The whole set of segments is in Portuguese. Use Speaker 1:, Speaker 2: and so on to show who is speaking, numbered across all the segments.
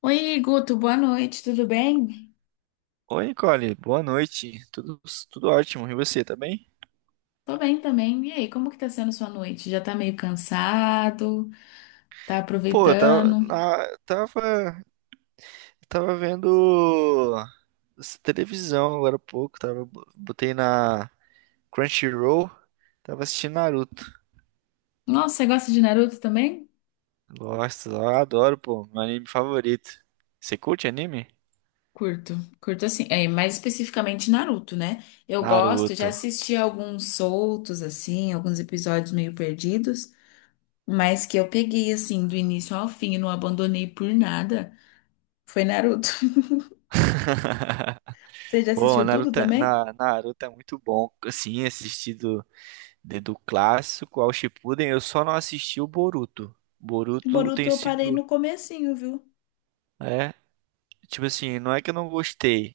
Speaker 1: Oi, Guto, boa noite, tudo bem?
Speaker 2: Oi, Nicole, boa noite. Tudo ótimo. E você, tá bem?
Speaker 1: Tô bem também. E aí, como que tá sendo sua noite? Já tá meio cansado? Tá
Speaker 2: Pô, eu tava,
Speaker 1: aproveitando?
Speaker 2: na- tava, tava vendo televisão agora há pouco. Botei na Crunchyroll, tava assistindo Naruto.
Speaker 1: Nossa, você gosta de Naruto também?
Speaker 2: Gosto, eu adoro, pô, meu anime favorito. Você curte anime?
Speaker 1: Curto, curto assim, é, mais especificamente Naruto, né? Eu gosto, já
Speaker 2: Naruto.
Speaker 1: assisti alguns soltos, assim, alguns episódios meio perdidos, mas que eu peguei, assim, do início ao fim e não abandonei por nada, foi Naruto. Você já
Speaker 2: Pô,
Speaker 1: assistiu tudo
Speaker 2: Naruto, é-
Speaker 1: também?
Speaker 2: na, Naruto é muito bom, assim, assistido do clássico ao Shippuden, eu só não assisti o Boruto. Boruto
Speaker 1: Boruto
Speaker 2: tem
Speaker 1: eu parei
Speaker 2: sido.
Speaker 1: no comecinho, viu?
Speaker 2: É, tipo assim, não é que eu não gostei.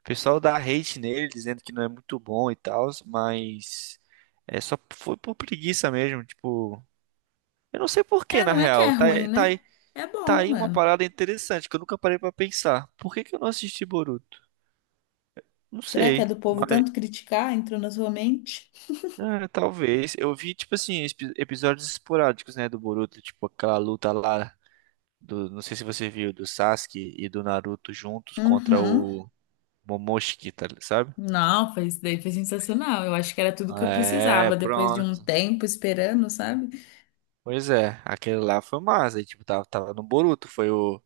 Speaker 2: O pessoal dá hate nele, dizendo que não é muito bom e tal, mas é só foi por preguiça mesmo, tipo, eu não sei por que
Speaker 1: É,
Speaker 2: na
Speaker 1: não é que é
Speaker 2: real. Tá,
Speaker 1: ruim,
Speaker 2: aí- tá aí,
Speaker 1: né? É
Speaker 2: tá
Speaker 1: bom,
Speaker 2: aí uma
Speaker 1: mano.
Speaker 2: parada interessante que eu nunca parei pra pensar. Por que que eu não assisti Boruto? Não
Speaker 1: Será que é
Speaker 2: sei,
Speaker 1: do povo
Speaker 2: mas
Speaker 1: tanto criticar? Entrou na sua mente?
Speaker 2: talvez. Eu vi tipo assim episódios esporádicos, né, do Boruto, tipo aquela luta lá do, não sei se você viu, do Sasuke e do Naruto juntos contra
Speaker 1: Uhum.
Speaker 2: o Momoshiki, tá, sabe?
Speaker 1: Não, foi, isso daí foi sensacional. Eu acho que era tudo que eu
Speaker 2: É,
Speaker 1: precisava depois de um
Speaker 2: pronto.
Speaker 1: tempo esperando, sabe?
Speaker 2: Pois é, aquele lá foi massa. E, tipo, tava no Boruto. Foi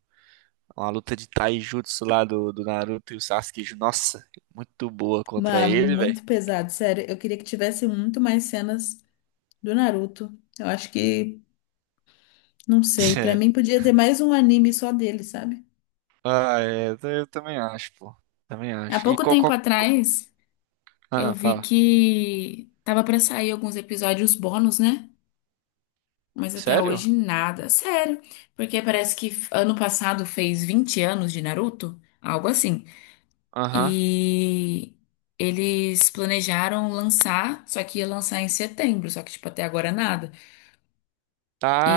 Speaker 2: uma luta de Taijutsu lá do Naruto e o Sasuke. Nossa, muito boa contra
Speaker 1: Mano,
Speaker 2: ele, velho.
Speaker 1: muito pesado, sério. Eu queria que tivesse muito mais cenas do Naruto. Eu acho que, não sei, pra mim podia ter mais um anime só dele, sabe?
Speaker 2: Ah, é, eu também acho, pô. Também
Speaker 1: Há
Speaker 2: acho. E
Speaker 1: pouco tempo atrás, eu
Speaker 2: Ah,
Speaker 1: vi
Speaker 2: fala.
Speaker 1: que tava pra sair alguns episódios bônus, né? Mas até
Speaker 2: Sério?
Speaker 1: hoje nada. Sério. Porque parece que ano passado fez 20 anos de Naruto, algo assim.
Speaker 2: Aham.
Speaker 1: E eles planejaram lançar, só que ia lançar em setembro, só que tipo até agora nada.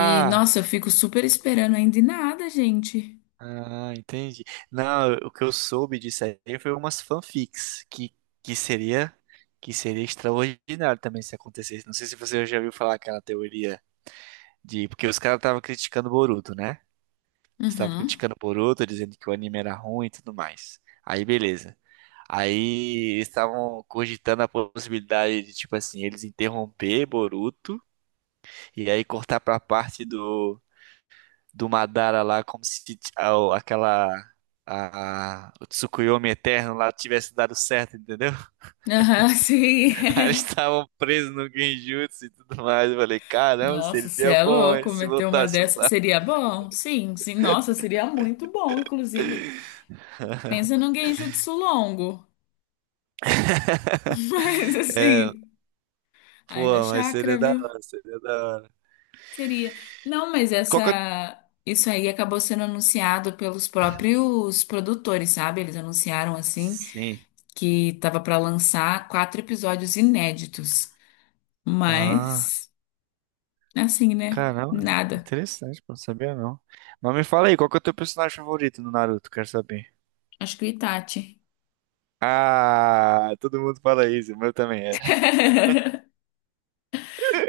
Speaker 1: E nossa, eu fico super esperando ainda e nada, gente.
Speaker 2: ah, entendi. Não, o que eu soube disso aí foi umas fanfics que seria que seria extraordinário também se acontecesse. Não sei se você já ouviu falar aquela teoria. De, porque os caras estavam criticando o Boruto, né? Estavam
Speaker 1: Uhum.
Speaker 2: criticando o Boruto, dizendo que o anime era ruim e tudo mais. Aí, beleza. Aí eles estavam cogitando a possibilidade de, tipo assim, eles interromper Boruto e aí cortar pra parte do, do Madara lá, como se aquela, o Tsukuyomi Eterno lá tivesse dado certo, entendeu?
Speaker 1: Aham,
Speaker 2: Aí eles
Speaker 1: sim.
Speaker 2: estavam presos no Genjutsu e tudo mais. Eu falei, caramba,
Speaker 1: Nossa, você
Speaker 2: seria
Speaker 1: é
Speaker 2: bom hein,
Speaker 1: louco,
Speaker 2: se
Speaker 1: meter uma
Speaker 2: voltasse
Speaker 1: dessa
Speaker 2: lá.
Speaker 1: seria bom? Sim, sim. Nossa, seria muito bom, inclusive. Pensa num genjutsu longo. Mas
Speaker 2: É,
Speaker 1: assim, haja
Speaker 2: pô, mas
Speaker 1: Chakra,
Speaker 2: seria da
Speaker 1: viu?
Speaker 2: hora, seria da hora.
Speaker 1: Seria. Não, mas
Speaker 2: Qual que é.
Speaker 1: essa. Isso aí acabou sendo anunciado pelos próprios produtores, sabe? Eles anunciaram assim
Speaker 2: Sim.
Speaker 1: que tava pra lançar quatro episódios inéditos.
Speaker 2: Ah,
Speaker 1: Mas, assim, né?
Speaker 2: caramba.
Speaker 1: Nada.
Speaker 2: Interessante, pô, não sabia não. Mas me fala aí, qual que é o teu personagem favorito no Naruto? Quero saber.
Speaker 1: Acho que o Itachi.
Speaker 2: Ah, todo mundo fala isso, o meu também é.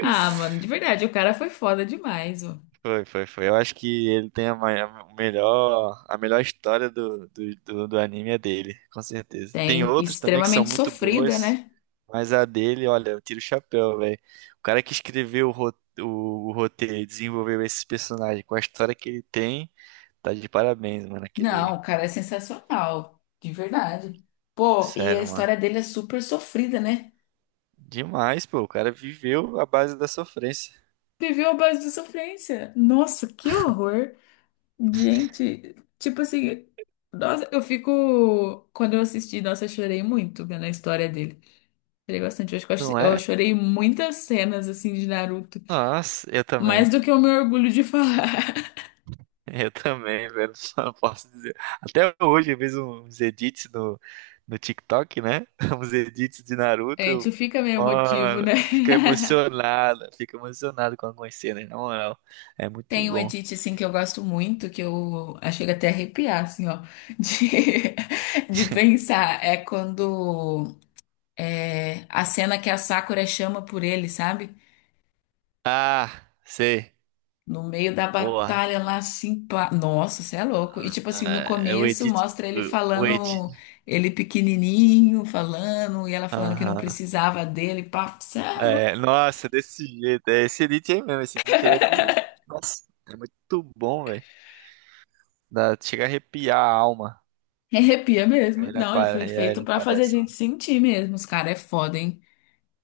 Speaker 1: Ah, mano, de verdade, o cara foi foda demais, ó.
Speaker 2: Foi, foi, foi. Eu acho que ele tem a melhor história do anime é dele, com certeza. Tem
Speaker 1: Tem
Speaker 2: outros também que são
Speaker 1: extremamente
Speaker 2: muito
Speaker 1: sofrida,
Speaker 2: boas.
Speaker 1: né?
Speaker 2: Mas a dele, olha, eu tiro o chapéu, velho. O cara que escreveu o roteiro e desenvolveu esse personagem com a história que ele tem, tá de parabéns, mano.
Speaker 1: Não,
Speaker 2: Aquele.
Speaker 1: o cara é sensacional, de verdade. Pô, e a
Speaker 2: Sério, mano.
Speaker 1: história dele é super sofrida, né?
Speaker 2: Demais, pô. O cara viveu a base da sofrência,
Speaker 1: Viveu à base de sofrência. Nossa, que horror. Gente, tipo assim, nossa, eu fico. Quando eu assisti, nossa, eu chorei muito vendo a história dele. Chorei bastante. Eu acho que eu
Speaker 2: não
Speaker 1: eu
Speaker 2: é?
Speaker 1: chorei muitas cenas, assim, de Naruto.
Speaker 2: Nossa, eu
Speaker 1: Mais
Speaker 2: também.
Speaker 1: do que o meu orgulho de falar.
Speaker 2: Eu também, velho. Só posso dizer. Até hoje eu vejo uns edits no TikTok, né? Uns edits de
Speaker 1: A
Speaker 2: Naruto.
Speaker 1: gente fica meio emotivo,
Speaker 2: Mano,
Speaker 1: né?
Speaker 2: fica emocionado. Fica emocionado com algumas cenas, na moral. É muito
Speaker 1: Tem um
Speaker 2: bom.
Speaker 1: edit, assim, que eu gosto muito, que eu ah, chego até a arrepiar, assim, ó, de, de pensar. É quando. É, a cena que a Sakura chama por ele, sabe?
Speaker 2: Ah, sei.
Speaker 1: No meio da
Speaker 2: Boa.
Speaker 1: batalha lá, assim, pá. Nossa, você é louco. E tipo assim, no
Speaker 2: É, o
Speaker 1: começo
Speaker 2: Edit.
Speaker 1: mostra ele
Speaker 2: O Edit.
Speaker 1: falando, ele pequenininho falando, e ela falando que não
Speaker 2: Aham.
Speaker 1: precisava dele, pá, você é louco.
Speaker 2: É, nossa, desse jeito. É, esse Edit aí mesmo. Esse Edit aí é do. Nossa, é muito bom, velho. Chega a arrepiar a alma.
Speaker 1: Arrepia
Speaker 2: Aí
Speaker 1: mesmo.
Speaker 2: Ele
Speaker 1: Não, ele
Speaker 2: apare-
Speaker 1: foi
Speaker 2: aí
Speaker 1: feito
Speaker 2: ele
Speaker 1: pra fazer a
Speaker 2: aparece lá.
Speaker 1: gente sentir mesmo. Os caras é foda, hein?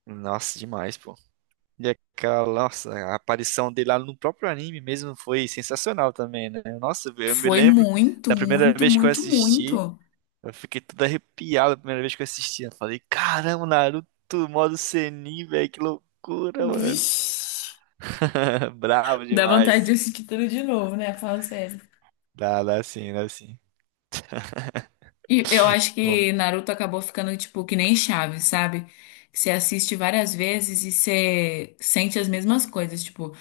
Speaker 2: Nossa, demais, pô. E aquela, nossa, a aparição dele lá no próprio anime mesmo foi sensacional também, né? Nossa, eu me
Speaker 1: Foi
Speaker 2: lembro
Speaker 1: muito,
Speaker 2: da primeira
Speaker 1: muito,
Speaker 2: vez que eu
Speaker 1: muito,
Speaker 2: assisti.
Speaker 1: muito.
Speaker 2: Eu fiquei todo arrepiado a primeira vez que eu assisti. Eu falei, caramba, Naruto, modo Sennin, velho, que loucura, mano.
Speaker 1: Vixe.
Speaker 2: Bravo
Speaker 1: Dá vontade de
Speaker 2: demais.
Speaker 1: assistir tudo de novo, né? Fala sério.
Speaker 2: Dá sim, dá sim.
Speaker 1: E eu acho
Speaker 2: Bom,
Speaker 1: que Naruto acabou ficando tipo que nem Chaves, sabe? Você assiste várias vezes e você sente as mesmas coisas. Tipo,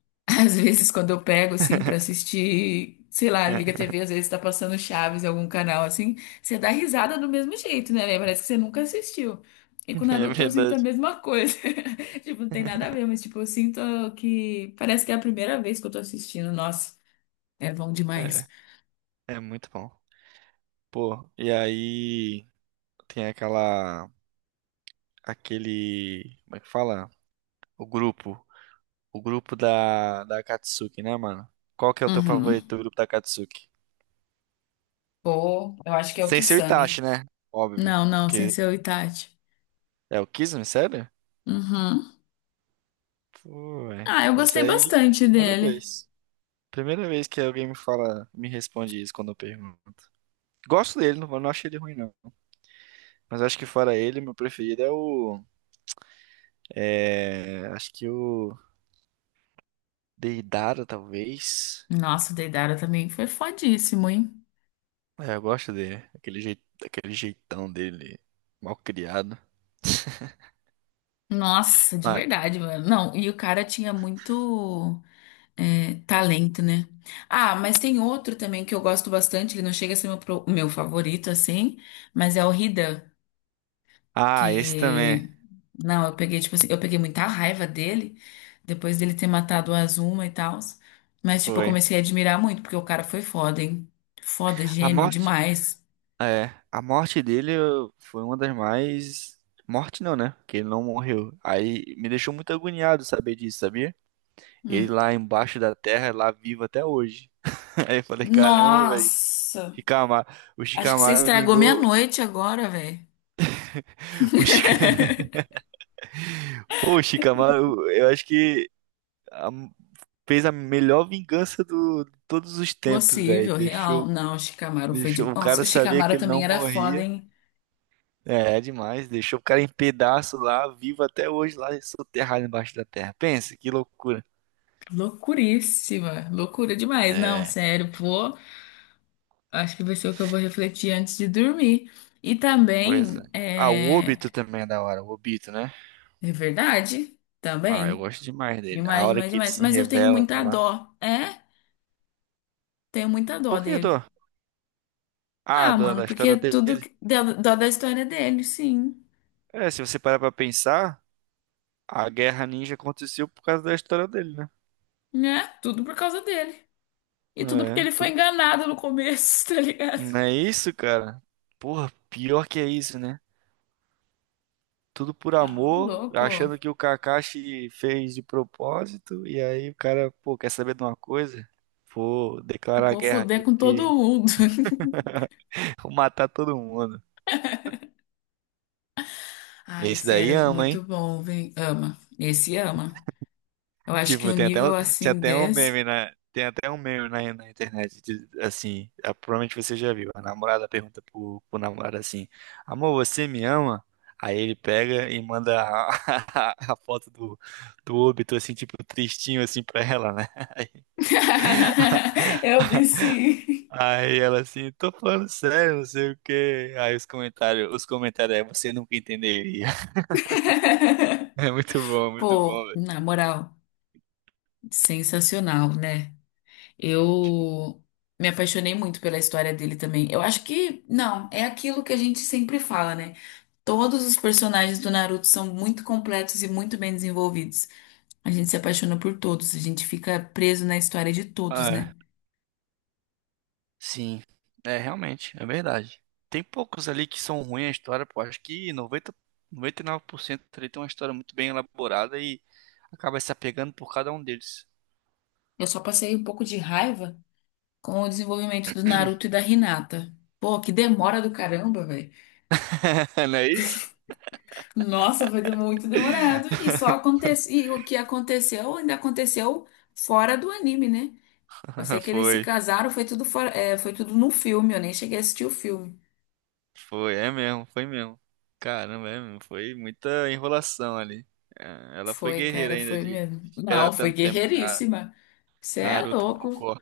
Speaker 1: às vezes quando eu pego assim pra assistir, sei lá, liga a TV, às vezes tá passando Chaves em algum canal assim, você dá risada do mesmo jeito, né? Parece que você nunca assistiu. E com
Speaker 2: é
Speaker 1: Naruto eu sinto a
Speaker 2: verdade.
Speaker 1: mesma coisa. Tipo, não tem nada a ver, mas tipo, eu sinto que parece que é a primeira vez que eu tô assistindo. Nossa, é bom demais.
Speaker 2: É muito bom. Pô, e aí tem aquele, como é que fala? O grupo, o grupo da Akatsuki, né, mano? Qual que é o teu
Speaker 1: Uhum.
Speaker 2: favorito do grupo da Akatsuki?
Speaker 1: Pô, eu acho que é o
Speaker 2: Sem ser o Itachi,
Speaker 1: Kisame.
Speaker 2: né? Óbvio.
Speaker 1: Não, não, sem
Speaker 2: Porque
Speaker 1: ser o Itachi.
Speaker 2: é o Kizumi, sério?
Speaker 1: Uhum.
Speaker 2: Pô, é.
Speaker 1: Ah, eu
Speaker 2: Isso
Speaker 1: gostei
Speaker 2: aí,
Speaker 1: bastante
Speaker 2: primeira
Speaker 1: dele.
Speaker 2: vez. Primeira vez que alguém me fala, me responde isso quando eu pergunto. Gosto dele, não, não acho ele ruim, não. Mas acho que fora ele, meu preferido é o. É. Acho que o Deidara, talvez.
Speaker 1: Nossa, o Deidara também foi fodíssimo, hein?
Speaker 2: É, eu gosto dele. Aquele jeito, aquele jeitão dele, mal criado.
Speaker 1: Nossa, de
Speaker 2: Ah,
Speaker 1: verdade, mano. Não, e o cara tinha muito é, talento, né? Ah, mas tem outro também que eu gosto bastante. Ele não chega a ser meu, meu favorito, assim, mas é o Hidan.
Speaker 2: ah, esse também.
Speaker 1: Que. Não, eu peguei, tipo assim, eu peguei muita raiva dele, depois dele ter matado o Azuma e tal. Mas, tipo, eu
Speaker 2: Foi.
Speaker 1: comecei a admirar muito, porque o cara foi foda, hein? Foda,
Speaker 2: A
Speaker 1: gênio
Speaker 2: morte.
Speaker 1: demais.
Speaker 2: É. A morte dele foi uma das mais. Morte não, né? Porque ele não morreu. Aí me deixou muito agoniado saber disso, sabia? Ele
Speaker 1: Hum.
Speaker 2: lá embaixo da terra, lá vivo até hoje. Aí eu falei, caramba, velho.
Speaker 1: Nossa!
Speaker 2: Shikamaru, o
Speaker 1: Acho que você
Speaker 2: Shikamaru
Speaker 1: estragou minha
Speaker 2: vingou.
Speaker 1: noite agora, velho.
Speaker 2: O Shik. Pô, o Shikamaru, eu acho que a- fez a melhor vingança do de todos os tempos, velho.
Speaker 1: Possível, real.
Speaker 2: Deixou,
Speaker 1: Não, o Shikamaru foi de.
Speaker 2: deixou o
Speaker 1: Nossa,
Speaker 2: cara
Speaker 1: o
Speaker 2: sabia que
Speaker 1: Shikamaru
Speaker 2: ele
Speaker 1: também
Speaker 2: não
Speaker 1: era foda,
Speaker 2: morria.
Speaker 1: hein?
Speaker 2: É demais. Deixou o cara em pedaço lá, vivo até hoje, lá soterrado embaixo da terra. Pensa, que loucura.
Speaker 1: Loucuríssima. Loucura demais. Não,
Speaker 2: É,
Speaker 1: sério, pô. Acho que vai ser o que eu vou refletir antes de dormir. E
Speaker 2: pois é.
Speaker 1: também,
Speaker 2: Ah, o
Speaker 1: é,
Speaker 2: Obito também é da hora, o Obito, né?
Speaker 1: é verdade,
Speaker 2: Ah, eu
Speaker 1: também.
Speaker 2: gosto demais dele. A
Speaker 1: Demais,
Speaker 2: hora
Speaker 1: demais,
Speaker 2: que ele
Speaker 1: demais.
Speaker 2: se
Speaker 1: Mas eu tenho
Speaker 2: revela
Speaker 1: muita
Speaker 2: lá.
Speaker 1: dó. É? Tenho muita dó
Speaker 2: Por que do?
Speaker 1: dele.
Speaker 2: Ah,
Speaker 1: Ah, mano,
Speaker 2: da
Speaker 1: porque
Speaker 2: história dele.
Speaker 1: tudo dó da história dele, sim.
Speaker 2: É, se você parar pra pensar, a Guerra Ninja aconteceu por causa da história dele, né?
Speaker 1: Né? Tudo por causa dele. E tudo porque
Speaker 2: É,
Speaker 1: ele foi
Speaker 2: tudo.
Speaker 1: enganado no começo, tá ligado?
Speaker 2: Não é isso, cara? Porra, pior que é isso, né? Tudo por
Speaker 1: Ah, ô
Speaker 2: amor,
Speaker 1: louco.
Speaker 2: achando que o Kakashi fez de propósito, e aí o cara, pô, quer saber de uma coisa? Vou declarar
Speaker 1: Vou
Speaker 2: guerra
Speaker 1: foder
Speaker 2: aqui
Speaker 1: com todo
Speaker 2: porque
Speaker 1: mundo.
Speaker 2: vou matar todo mundo.
Speaker 1: Ai,
Speaker 2: Esse daí
Speaker 1: sério,
Speaker 2: ama, hein?
Speaker 1: muito bom, vem. Ama. Esse ama. Eu acho que
Speaker 2: Tipo,
Speaker 1: um nível assim desse.
Speaker 2: tem até um meme na internet, assim, ah, provavelmente você já viu. A namorada pergunta pro, namorado assim: Amor, você me ama? Aí ele pega e manda a, a foto do óbito, assim, tipo, tristinho, assim, pra ela, né?
Speaker 1: Eu vi sim.
Speaker 2: Aí ela assim, tô falando sério, não sei o quê. Aí os comentários é, você nunca entenderia. É muito
Speaker 1: Pô,
Speaker 2: bom, velho.
Speaker 1: na moral, sensacional, né? Eu me apaixonei muito pela história dele também. Eu acho que, não, é aquilo que a gente sempre fala, né? Todos os personagens do Naruto são muito completos e muito bem desenvolvidos. A gente se apaixona por todos, a gente fica preso na história de todos,
Speaker 2: Ah,
Speaker 1: né?
Speaker 2: sim, é realmente, é verdade. Tem poucos ali que são ruins a história, pô. Acho que noventa e nove por cento ali tem uma história muito bem elaborada e acaba se apegando por cada um deles.
Speaker 1: Eu só passei um pouco de raiva com o desenvolvimento do Naruto e da Hinata. Pô, que demora do caramba.
Speaker 2: Não é isso?
Speaker 1: Nossa, foi muito demorado. E só aconteceu. E o que aconteceu ainda aconteceu fora do anime, né? Eu sei que eles se
Speaker 2: Foi,
Speaker 1: casaram, foi tudo fora, é, foi tudo no filme, eu nem cheguei a assistir o filme.
Speaker 2: foi, é mesmo, foi mesmo. Caramba, é mesmo, foi muita enrolação ali. É, ela foi
Speaker 1: Foi,
Speaker 2: guerreira
Speaker 1: cara,
Speaker 2: ainda
Speaker 1: foi
Speaker 2: de
Speaker 1: mesmo.
Speaker 2: esperar
Speaker 1: Não, foi
Speaker 2: tanto tempo na.
Speaker 1: guerreiríssima. Você é
Speaker 2: Naruto
Speaker 1: louco.
Speaker 2: Bocó.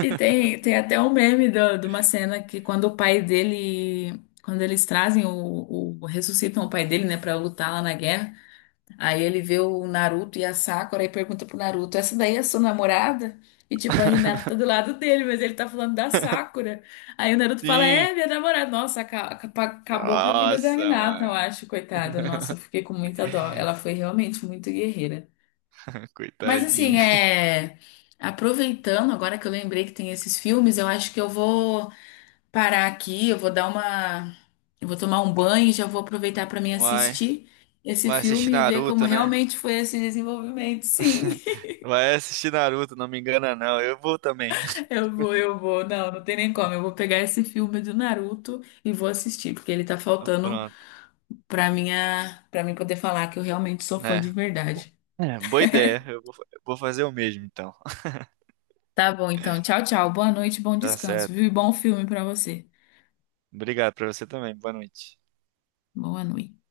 Speaker 1: E tem até um meme de uma cena que quando o pai dele. Quando eles trazem ressuscitam o pai dele, né, pra lutar lá na guerra. Aí ele vê o Naruto e a Sakura e pergunta pro Naruto: Essa daí é sua namorada? E tipo, a Hinata tá do lado dele, mas ele tá falando da Sakura. Aí o Naruto fala:
Speaker 2: Sim!
Speaker 1: É, minha namorada. Nossa, acabou com a vida da
Speaker 2: Nossa,
Speaker 1: Hinata, eu
Speaker 2: mano.
Speaker 1: acho, coitada. Nossa, eu fiquei com muita dó. Ela foi realmente muito guerreira. Mas assim,
Speaker 2: Coitadinha.
Speaker 1: é. Aproveitando, agora que eu lembrei que tem esses filmes, eu acho que eu vou parar aqui, eu vou tomar um banho e já vou aproveitar para mim
Speaker 2: Vai,
Speaker 1: assistir esse
Speaker 2: vai assistir
Speaker 1: filme e ver como
Speaker 2: Naruto, né?
Speaker 1: realmente foi esse desenvolvimento. Sim,
Speaker 2: Vai assistir Naruto, não me engana não. Eu vou também.
Speaker 1: eu vou. Não, não tem nem como. Eu vou pegar esse filme do Naruto e vou assistir, porque ele tá
Speaker 2: Ah,
Speaker 1: faltando
Speaker 2: pronto,
Speaker 1: para minha, para mim poder falar que eu realmente sou fã
Speaker 2: né?
Speaker 1: de
Speaker 2: Pô,
Speaker 1: verdade.
Speaker 2: é, boa ideia. Eu vou fazer o mesmo então.
Speaker 1: Tá bom, então. Tchau, tchau. Boa noite, bom
Speaker 2: Tá
Speaker 1: descanso,
Speaker 2: certo.
Speaker 1: viu? E bom filme para você.
Speaker 2: Obrigado pra você também. Boa noite.
Speaker 1: Boa noite.